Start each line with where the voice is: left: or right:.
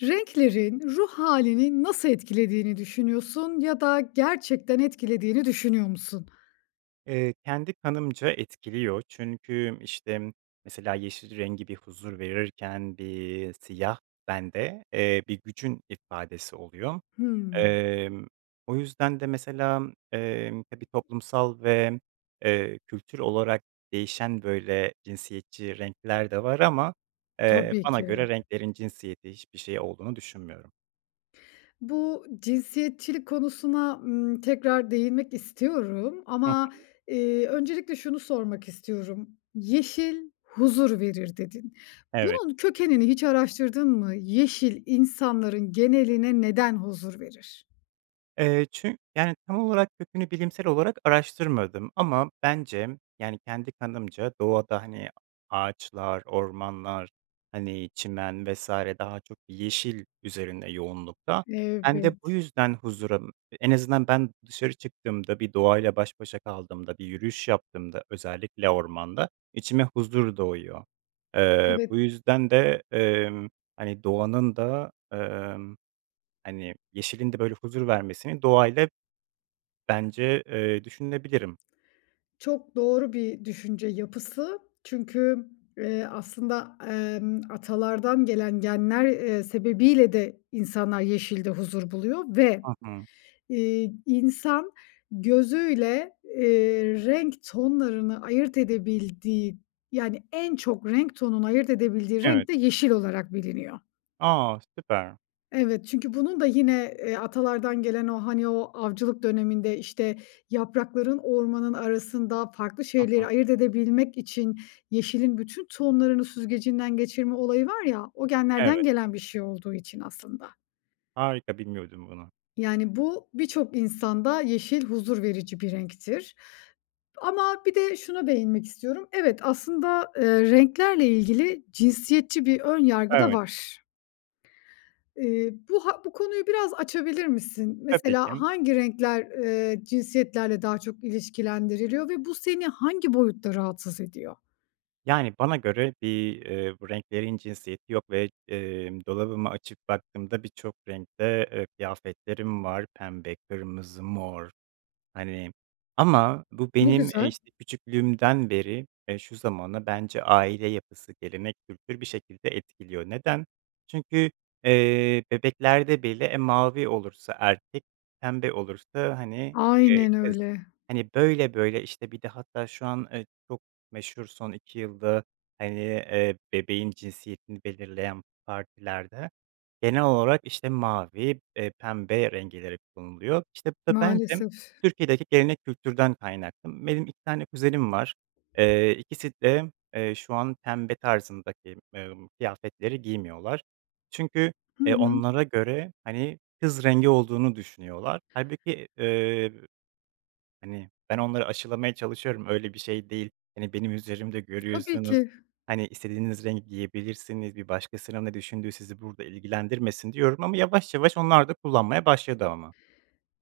left: Renklerin ruh hâlini nasıl etkilediğini düşünüyorsun ya da gerçekten etkilediğini düşünüyor musun?
right: Eee, kendi kanımca etkiliyor, çünkü, işte, mesela, yeşil rengi bir huzur verirken bir siyah bende, eee, bir gücün ifadesi oluyor.
left: Hıı.
right: Emm, o yüzden de, mesela, emm, tabii, toplumsal ve, eee, kültür olarak değişen, böyle, cinsiyetçi renkler de var ama, eee,
left: Tabii
right: bana göre
left: ki.
right: renklerin cinsiyeti, hiçbir şeyi olduğunu düşünmüyorum.
left: Bu cinsiyetçilik konusuna, ımm, tekrar değinmek istiyorum
right: Hıh.
left: ama, eee, öncelikle şunu sormak istiyorum. "Yeşil huzur verir." dedin.
right: Evet.
left: Bunun kökenini hiç araştırdın mı? Yeşil insanların geneline neden huzur verir?
right: Eee, çü yani, tam olarak kökünü bilimsel olarak araştırmadım ama bence, yani kendi kanımca, doğada, hani, ağaçlar, ormanlar, hani, çimen vs. daha çok yeşil üzerinde yoğunlukta. Ben de bu
left: Evet.
right: yüzden huzura En azından ben dışarı çıktığımda, bir doğayla baş başa kaldığımda, bir yürüyüş yaptığımda, özellikle ormanda içime huzur doğuyor. Eee,
left: Evet.
right: bu yüzden de, emm, hani, doğanın da, emm, hani, yeşilin de böyle huzur vermesini doğayla bence, eee, düşünebilirim.
left: Çok doğru bir düşünce yapısı çünkü, eee, aslında, emm, atalardan gelen genler, eee, sebebiyle de insanlar yeşilde huzur buluyor ve,
right: Hı hı.
left: iii, insan gözüyle, eee, renk tonlarını ayırt edebildiği, yani, en çok renk tonunu ayırt edebildiği renk
right: Evet.
left: de yeşil olarak biliniyor.
right: A, süper.
left: Evet, çünkü bunun da yine, eee, atalardan gelen o, hani, o avcılık döneminde, işte, yaprakların ormanın arasında farklı
right: Hı
left: şeyleri
right: hı.
left: ayırt edebilmek için yeşilin bütün tohumlarını süzgecinden geçirme olayı var ya, o genlerden
right: Evet.
left: gelen bir şey olduğu için aslında.
right: Harika, bilmiyordum bunu.
left: Yani bu, birçok insanda yeşil huzur verici bir renktir ama bir de şuna değinmek istiyorum. Evet aslında, eee, renklerle ilgili cinsiyetçi bir ön yargı da
right: Evet.
left: var. Eee, bu ha bu konuyu biraz açabilir misin?
right: Tabii
left: Mesela,
right: ki.
left: hangi renkler, eee, cinsiyetlerle daha çok ilişkilendiriliyor ve bu seni hangi boyutta rahatsız ediyor?
right: Yani, bana göre bir, eee, bu renklerin cinsiyeti yok ve, eee, dolabımı açıp baktığımda birçok renkte, eee, kıyafetlerim var. Pembe, kırmızı, mor, hani, ama bu
left: Ne
right: benim, eee,
left: güzel.
right: işte, küçüklüğümden beri, eee, şu zamana bence aile yapısı, gelenek, kültür, bir şekilde etkiliyor. Neden? Çünkü, eee, bebeklerde bile, e, mavi olursa erkek, pembe olursa, hani, eee,
left: Aynen
right: kız.
left: öyle.
right: Hani, böyle böyle, işte, bir de hatta şu an, eee, çok meşhur son 2 yılda, hani, eee, bebeğin cinsiyetini belirleyen partilerde genel olarak, işte, mavi, eee, pembe renkleri kullanılıyor. İşte, bu da bence
left: Maalesef.
right: Türkiye'deki gelenek kültürden kaynaklı. Benim 2 tane kuzenim var, eee, ikisi de, eee, şu an pembe tarzındaki, eee, kıyafetleri giymiyorlar. Çünkü,
left: Hı
right: eee,
left: hı.
right: onlara göre, hani, kız rengi olduğunu düşünüyorlar. Hâlbuki, eee, hani, ben onları aşılamaya çalışıyorum, öyle bir şey değil, hani, benim üzerimde
left: Tabii
right: görüyorsunuz,
left: ki.
right: hani, istediğiniz rengi giyebilirsiniz. Bir başkasının ne düşündüğü sizi burada ilgilendirmesin, diyorum ama yavaş yavaş onlar da kullanmaya başladı ama.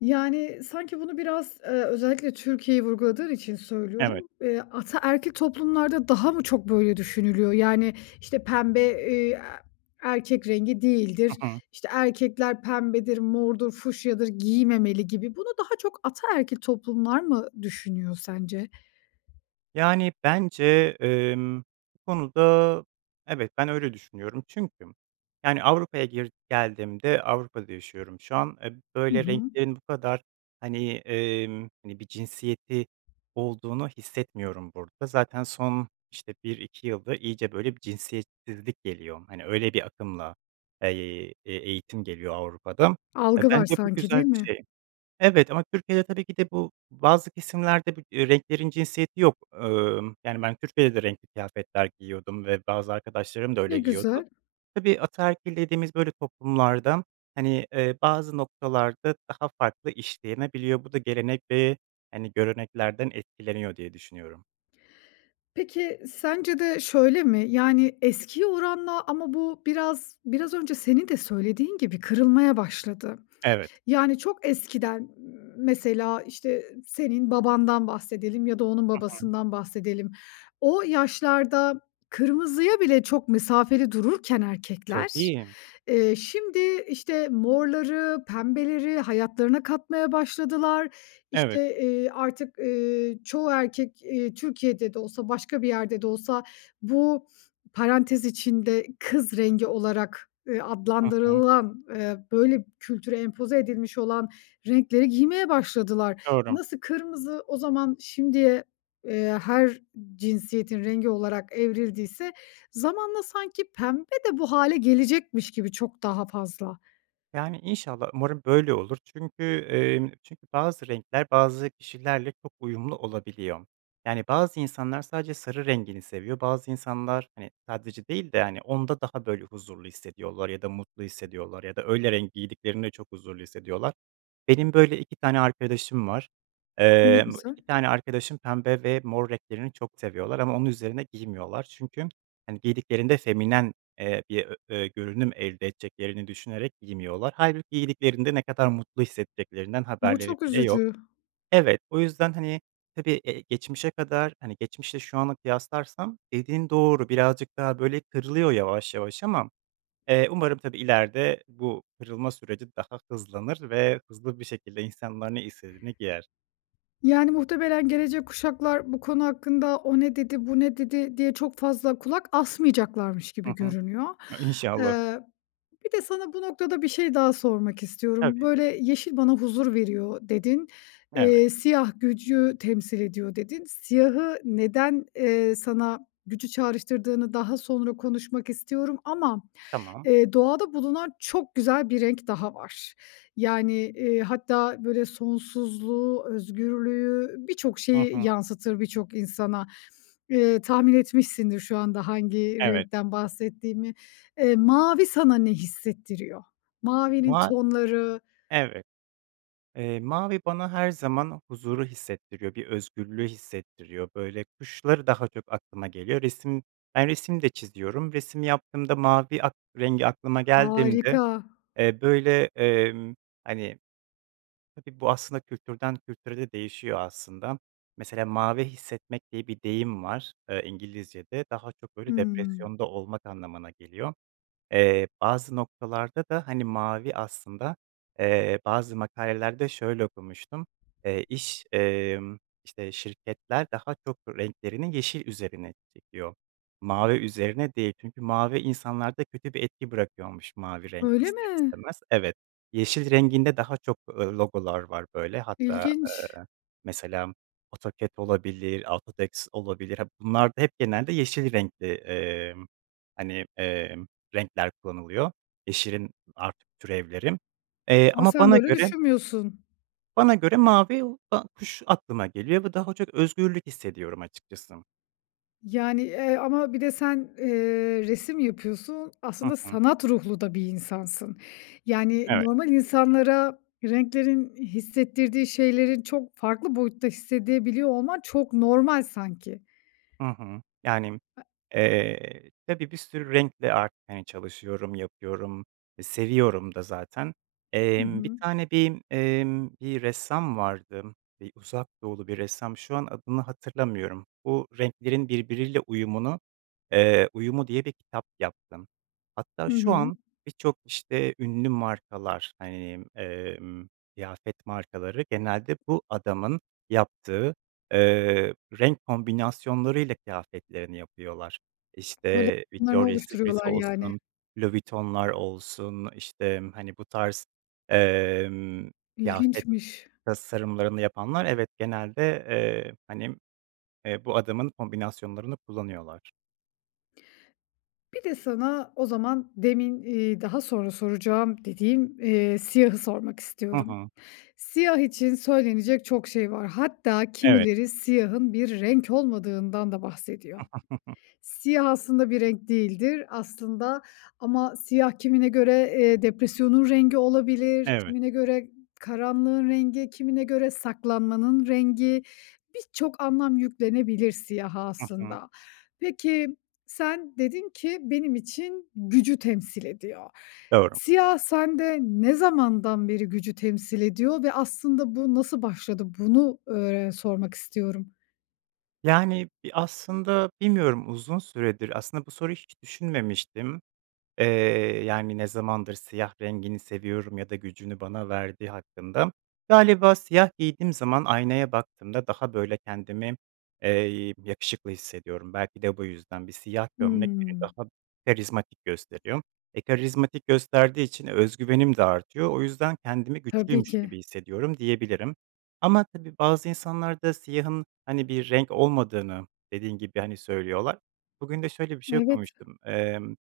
left: Yani, sanki bunu biraz, eee, özellikle Türkiye'yi vurguladığın için
right: Evet.
left: söylüyorum, eee, ataerkil toplumlarda daha mı çok böyle düşünülüyor, yani, işte, pembe, eee, erkek rengi değildir.
right: Hı hı.
left: İşte, erkekler pembedir, mordur, fuşyadır; giymemeli gibi bunu daha çok ataerkil toplumlar mı düşünüyor sence?
right: Yani, bence, emm, bu konuda, evet, ben öyle düşünüyorum çünkü, yani, Avrupa'ya, gir geldiğimde Avrupa'da yaşıyorum şu an, e,
left: Hı
right: böyle
left: hı.
right: renklerin bu kadar, hani, emm, hani, bir cinsiyeti olduğunu hissetmiyorum burada, zaten son, işte, 1-2 yılda iyice, böyle, bir cinsiyetsizlik geliyor, hani, öyle bir akımla, eee, e eğitim geliyor Avrupa'da. E,
left: Algı var
right: bence bu
left: sanki,
right: güzel
left: değil
right: bir şey.
left: mi?
right: Evet ama Türkiye'de tabii ki de bu bazı kesimlerde, bu renklerin cinsiyeti yok. Emm, yani, ben Türkiye'de de renkli kıyafetler giyiniyordum ve bazı arkadaşlarım da
left: Ne
right: öyle giyiniyordu.
left: güzel.
right: Tabii, ataerkil dediğimiz böyle toplumlarda, hani, eee, bazı noktalarda daha farklı işlenebiliyor, bu da gelenek ve, hani, göreneklerden etkileniyor diye düşünüyorum.
left: Peki, sence de şöyle mi? Yani eskiye oranla ama bu biraz biraz önce senin de söylediğin gibi kırılmaya başladı.
right: Evet.
left: Yani çok eskiden, mesela işte senin babandan bahsedelim ya da onun
right: Hı hı.
left: babasından bahsedelim. O yaşlarda kırmızıya bile çok mesafeli dururken erkekler,
right: Tabii.
left: eee, şimdi, işte, morları, pembeleri hayatlarına katmaya başladılar.
right: Evet.
left: İşte, eee, artık, eee, çoğu erkek, eee, Türkiye'de de olsa başka bir yerde de olsa bu parantez içinde kız rengi olarak, eee,
right: Hı hı.
left: adlandırılan, eee, böyle, kültüre empoze edilmiş olan renkleri giymeye başladılar.
right: Doğru.
left: Nasıl kırmızı o zaman şimdiye, eee, her cinsiyetin rengi olarak evrildiyse zamanla sanki pembe de bu hâle gelecekmiş gibi çok daha fazla.
right: Yani, inşallah umarım böyle olur çünkü, eee, çünkü bazı renkler bazı kişilerle çok uyumlu olabiliyor. Yani, bazı insanlar sadece sarı rengini seviyor, bazı insanlar, hani, sadece değil de hani onda daha böyle huzurlu hissediyorlar ya da mutlu hissediyorlar ya da öyle renk giydiklerinde çok huzurlu hissediyorlar. Benim, böyle, 2 tane arkadaşım var,
left: Ne
right: eee, bu
left: güzel.
right: 2 tane arkadaşım pembe ve mor renklerini çok seviyorlar ama onu üzerine giymiyorlar. Çünkü, hani, giydiklerinde feminen, eee, bir ö ö görünüm elde edeceklerini düşünerek giymiyorlar. Hâlbuki giydiklerinde ne kadar mutlu hissedeceklerinden
left: Bu
right: haberleri
left: çok
right: bile yok.
left: üzücü.
right: Evet, o yüzden, hani, tabii, eee, geçmişe kadar, hani, geçmişle şu anı kıyaslarsam dediğin doğru birazcık daha, böyle, kırılıyor yavaş yavaş ama, eee, umarım tabii, ileride bu kırılma süreci daha hızlanır ve hızlı bir şekilde insanlar ne istediğini giyer.
left: Yani, muhtemelen gelecek kuşaklar bu konu hakkında "O ne dedi, bu ne dedi?" diye çok fazla kulak asmayacaklarmış
right: Hı
left: gibi
right: hı.
left: görünüyor.
right: I İnşallah.
left: Eee, bir de sana bu noktada bir şey daha sormak istiyorum.
right: Tabii.
left: Böyle, "Yeşil bana huzur veriyor." dedin.
right: Evet.
left: Eee, "Siyah gücü temsil ediyor." dedin. Siyahı neden, eee, sana gücü çağrıştırdığını daha sonra konuşmak istiyorum ama,
right: Tamam.
left: eee, doğada bulunan çok güzel bir renk daha var, yani, eee, hatta böyle sonsuzluğu, özgürlüğü, birçok
right: Hı
left: şeyi
right: hı.
left: yansıtır birçok insana. Eee, tahmin etmişsindir şu anda hangi
right: Evet.
left: renkten bahsettiğimi. Eee, mavi sana ne hissettiriyor? Mavinin
right: Ma
left: tonları
right: Evet. Eee, mavi bana her zaman huzuru hissettiriyor, bir özgürlüğü hissettiriyor, böyle, kuşları daha çok aklıma geliyor. Resim ben resim de çiziyorum, resim yaptığımda mavi ak rengi aklıma geldiğimde,
left: Harika.
right: eee, böyle, eee, hani, tabii, bu aslında kültürden kültüre de değişiyor aslında. Mesela mavi hissetmek diye bir deyim var, eee, İngilizcede, daha çok böyle
left: Hımm.
right: depresyonda olmak anlamına geliyor. Eee, bazı noktalarda da, hani, mavi aslında, eee, bazı makalelerde şöyle okumuştum, eee, iş, eee, işte, şirketler daha çok renklerini yeşil üzerine çekiyor. Mavi üzerine değil çünkü mavi insanlarda kötü bir etki bırakıyormuş mavi renk,
left: Öyle
right: ister
left: mi?
right: istemez. Evet, yeşil renginde daha çok, eee, logolar var böyle, hatta,
left: İlginç.
right: eee, mesela AutoCAD olabilir, AutoText olabilir, ha, bunlarda hep genelde yeşil renkli, eee, hani, eee, renkler kullanılıyor, yeşilin artık türevleri. Eee,
left: Ama
right: ama
left: sen
right: bana
left: böyle
right: göre
left: düşünmüyorsun.
right: bana göre mavi [unintelligible] kuş aklıma geliyor ve daha çok özgürlük hissediyorum açıkçası.
left: Yani, eee, ama bir de sen, eee, resim yapıyorsun,
right: Hı
left: aslında
right: hı.
left: sanat ruhlu da bir insansın. Yani,
right: Evet.
left: normal insanlara renklerin hissettirdiği şeylerin çok farklı boyutta hissedebiliyor olman çok normal sanki.
right: Hı hı. Yani,
left: [unintelligible]
right: eee, tabii, bir sürü renkle art hani çalışıyorum, yapıyorum; e, seviyorum da zaten.
left: Hı
right: Emm, bir
left: hı.
right: tane bir, emm, bir ressam vardı, bir Uzak Doğulu bir ressam, şu an adını hatırlamıyorum. Bu renklerin birbiriyle uyumunu, eee, uyumu diye bir kitap yaptı. Hatta
left: Hı
right: şu
left: hı.
right: an birçok işte ünlü markalar, hani, emm, kıyafet markaları genelde bu adamın yaptığı, eee, renk kombinasyonlarıyla kıyafetlerini yapıyorlar. İşte,
left: Koleksiyonlarını
right: Victoria Secret
left: oluşturuyorlar yani.
right: olsun, Louis Vuitton'lar olsun, işte, hani, bu tarz, emm, kıyafet
left: İlginçmiş.
right: tasarımlarını yapanlar, evet, genelde, eee, hani, eee, bu adamın kombinasyonlarını kullanıyorlar.
left: Bir de sana o zaman demin, iii, daha sonra soracağım dediğim, eee, siyahı sormak
right: Hı
left: istiyorum.
right: hı.
left: Siyah için söylenecek çok şey var, hatta
right: Evet.
left: kimileri siyahın bir renk olmadığından da bahsediyor. Siyah aslında bir renk değildir. Aslında ama siyah kimine göre, eee, depresyonun rengi olabilir,
right: Evet.
left: kimine göre karanlığın rengi, kimine göre saklanmanın rengi, birçok anlam yüklenebilir siyaha
right: Hı hı.
left: aslında. Peki, sen dedin ki, “Benim için gücü temsil ediyor.“
right: Doğru.
left: Siyah sende ne zamandan beri gücü temsil ediyor ve aslında bu nasıl başladı? Bunu, ııı, öğ sormak istiyorum.
right: Yani, bi aslında bilmiyorum, uzun süredir, aslında bu soruyu hiç düşünmemiştim, eee, yani, ne zamandır siyah rengini seviyorum ya da gücünü bana verdiği hakkında. Galiba siyah giydiğim zaman aynaya baktığımda daha, böyle, kendimi, eee, yakışıklı hissediyorum, belki de bu yüzden bir siyah gömlek beni
left: Hıı.
right: daha karizmatik gösteriyor. E, karizmatik gösterdiği için öz güvenim de artıyor, o yüzden kendimi
left: Tabii
right: güçlüymüş
left: ki.
right: gibi hissediyorum, diyebilirim. Ama tabii bazı insanlar da siyahın, hani, bir renk olmadığını, dediğin gibi, hani, söylüyorlar. Bugün de şöyle bir şey
left: Evet.
right: okumuştum, emm,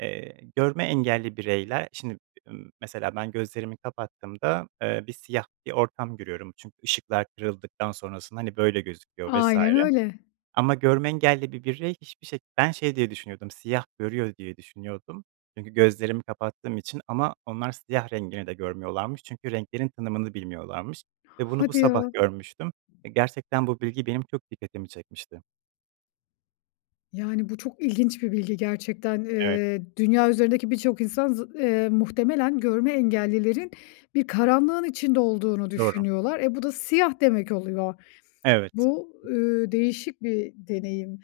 right: eee, görme engelli bireyler, şimdi b ımm, mesela ben gözlerimi kapattığımda, eee, bir siyah bir ortam görüyorum çünkü ışıklar kırıldıktan sonrasında, hani, böyle gözüküyor vs.
left: Aynen öyle.
right: Ama görme engelli bir birey hiçbir şe ben şey diye düşünüyordum, siyah görüyor diye düşünüyordum çünkü gözlerimi kapattığım için ama onlar siyah rengini de görmüyorlarmış çünkü renklerin tanımını bilmiyorlarmış ve bunu bu
left: Hadi
right: sabah
left: ya.
right: görmüştüm ve gerçekten bu bilgi benim çok dikkatimi çekmişti.
left: Yani bu çok ilginç bir bilgi gerçekten.
right: Evet.
left: Eee, dünya üzerindeki birçok insan zı eee, muhtemelen görme engellilerin bir karanlığın içinde olduğunu
right: Doğru.
left: düşünüyorlar. Eee, bu da siyah demek oluyor.
right: Evet.
left: Bu, ııı, değişik bir deneyim.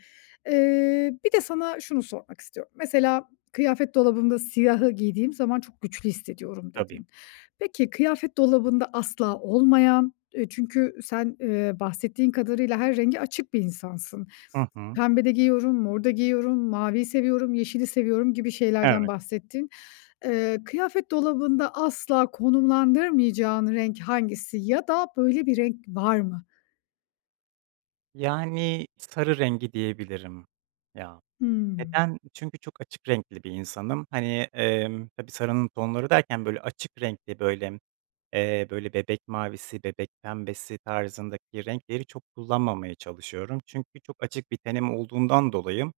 left: Eee, bir de sana şunu sormak istiyorum. Mesela kıyafet dolabımda siyahı giydiğim zaman çok güçlü hissediyorum
right: Tabii.
left: dedin. Peki, kıyafet dolabında asla olmayan, eee, çünkü sen, eee, bahsettiğin kadarıyla her renge açık bir insansın.
right: Hı hı.
left: Pembe de giyiyorum, mor da giyiyorum, maviyi seviyorum, yeşili seviyorum gibi şeylerden
right: Evet.
left: bahsettin. Eee, kıyafet dolabında asla konumlandırmayacağın renk hangisi ya da böyle bir renk var mı?
right: Yani sarı rengi diyebilirim, ya.
left: Hımm.
right: Neden? Çünkü çok açık renkli bir insanım. Hani, emm, tabii, sarının tonları derken böyle açık renkli, böyle, eee, böyle, bebek mavisi, bebek pembesi tarzındaki renkleri çok kullanmamaya çalışıyorum. Çünkü çok açık bir tenim olduğundan dolayı,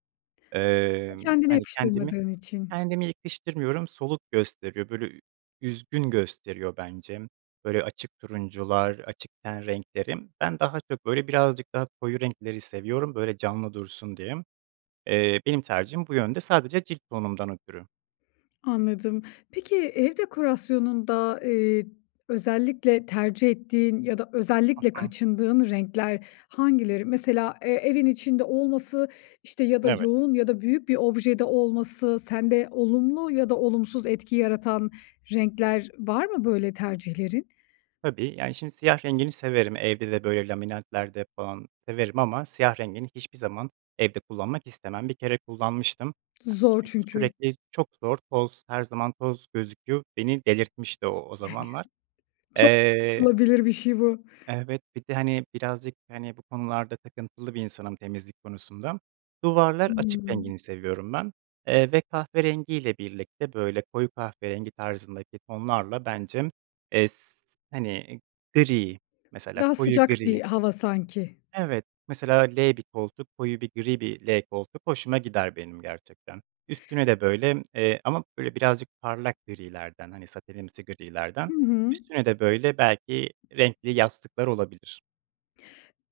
right: eee,
left: Sen kendine
right: hani, kendimi
left: yakıştırmadığın için.
right: kendime yakıştırmıyorum, soluk gösteriyor, böyle, ü üzgün gösteriyor bence. Böyle açık turuncular, açık ten renkleri. Ben daha çok böyle birazcık daha koyu renkleri seviyorum, böyle canlı dursun diye. Eee, benim tercihim bu yönde, sadece cilt tonumdan ötürü.
left: Anladım. Peki, ev dekorasyonunda, eee, özellikle tercih ettiğin ya da
right: Hı
left: özellikle
right: hı.
left: kaçındığın renkler hangileri? Mesela, eee, evin içinde olması işte ya da
right: Evet.
left: yoğun ya da büyük bir objede olması sende olumlu ya da olumsuz etki yaratan renkler var mı böyle tercihlerin?
right: Tabii. Yani, şimdi, siyah rengini severim evde de, böyle, laminantlarda falan severim ama siyah rengini hiçbir zaman evde kullanmak istemem. Bir kere kullanmıştım. Ya,
left: Zor
right: çünkü
left: çünkü.
right: sürekli çok zor, toz her zaman toz gözüküyor. Beni delirtmişti o o zamanlar.
left: [unintelligible] Çok
right: Eee
left: anlaşılabilir bir şey bu.
right: Evet, bir de, hani, birazcık, hani, bu konularda takıntılı bir insanım, temizlik konusunda. Duvarlar açık
left: Hımm.
right: rengini seviyorum ben, eee, ve kahverengiyle birlikte, böyle, koyu kahverengi tarzındaki tonlarla bence, eee, s hani, gri, mesela
left: Daha
right: koyu
left: sıcak bir
right: gri.
left: hava sanki.
right: Evet, mesela L bir koltuk, koyu bir gri bir L koltuk hoşuma gider benim gerçekten. Üstüne de, böyle, eee, ama, böyle, birazcık parlak grilerden, hani, satenimsi
left: Hı
right: grilerden.
left: hı.
right: Üstüne de, böyle, belki renkli yastıklar olabilir.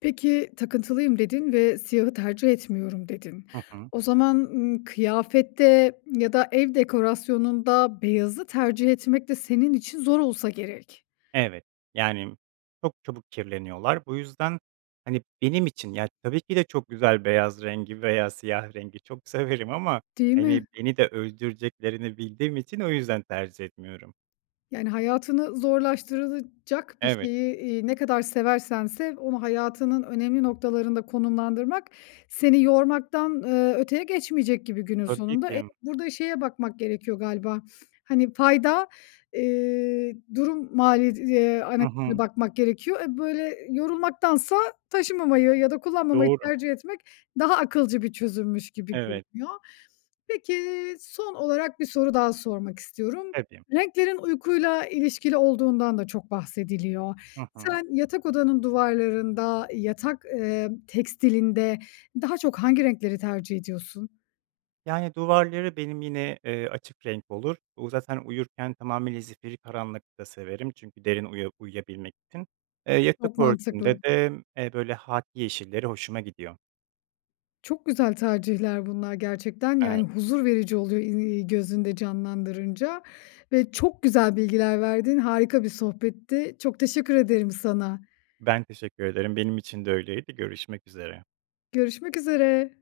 left: Peki, takıntılıyım dedin ve siyahı tercih etmiyorum dedin.
right: Hı hı.
left: O zaman, ımm, kıyafette ya da ev dekorasyonunda beyazı tercih etmek de senin için zor olsa gerek.
right: Evet, yani çok çabuk kirleniyorlar. Bu yüzden, hani, benim için, ya, tabii ki de çok güzel beyaz rengi veya siyah rengi çok severim ama,
left: Değil
right: hani,
left: mi?
right: beni de öldüreceklerini bildiğim için o yüzden tercih etmiyorum.
left: Yani, hayatını zorlaştırılacak bir
right: Evet.
left: şeyi, eee, ne kadar seversen sev onu hayatının önemli noktalarında konumlandırmak, seni yormaktan, eee, öteye geçmeyecek gibi günün
right: Tabii
left: sonunda. E,
right: ki.
left: burada şeye bakmak gerekiyor galiba. Hani, fayda, eee, durum maliyet eee,
right: Hı
left: analizine
right: hı.
left: bakmak gerekiyor. E, böyle, yorulmaktansa taşımamayı ya da kullanmamayı
right: Doğru.
left: tercih etmek, daha akılcı bir çözümmüş gibi
right: Evet.
left: görünüyor. Peki, son olarak 1 soru daha sormak istiyorum.
right: Tabii.
left: Renklerin uykuyla ilişkili olduğundan da çok bahsediliyor.
right: Hı hı.
left: Sen yatak odanın duvarlarında, yatak, emm, tekstilinde daha çok hangi renkleri tercih ediyorsun?
right: Yani, duvarları benim yine, eee, açık renk olur. U zaten uyurken tamamıyla zifiri karanlıkta severim çünkü derin uya uyuyabilmek için. Eee, yatak
left: Çok mantıklı.
right: örtümde de, eee, böyle, hâkî yeşilleri hoşuma gidiyor.
left: Çok güzel tercihler bunlar gerçekten. Yani,
right: Evet.
left: huzur verici oluyor, i iii, gözünde canlandırınca ve çok güzel bilgiler verdin, harika bir sohbetti. Çok teşekkür ederim sana.
right: Ben teşekkür ederim, benim için de öyleydi, görüşmek üzere.
left: Görüşmek üzere.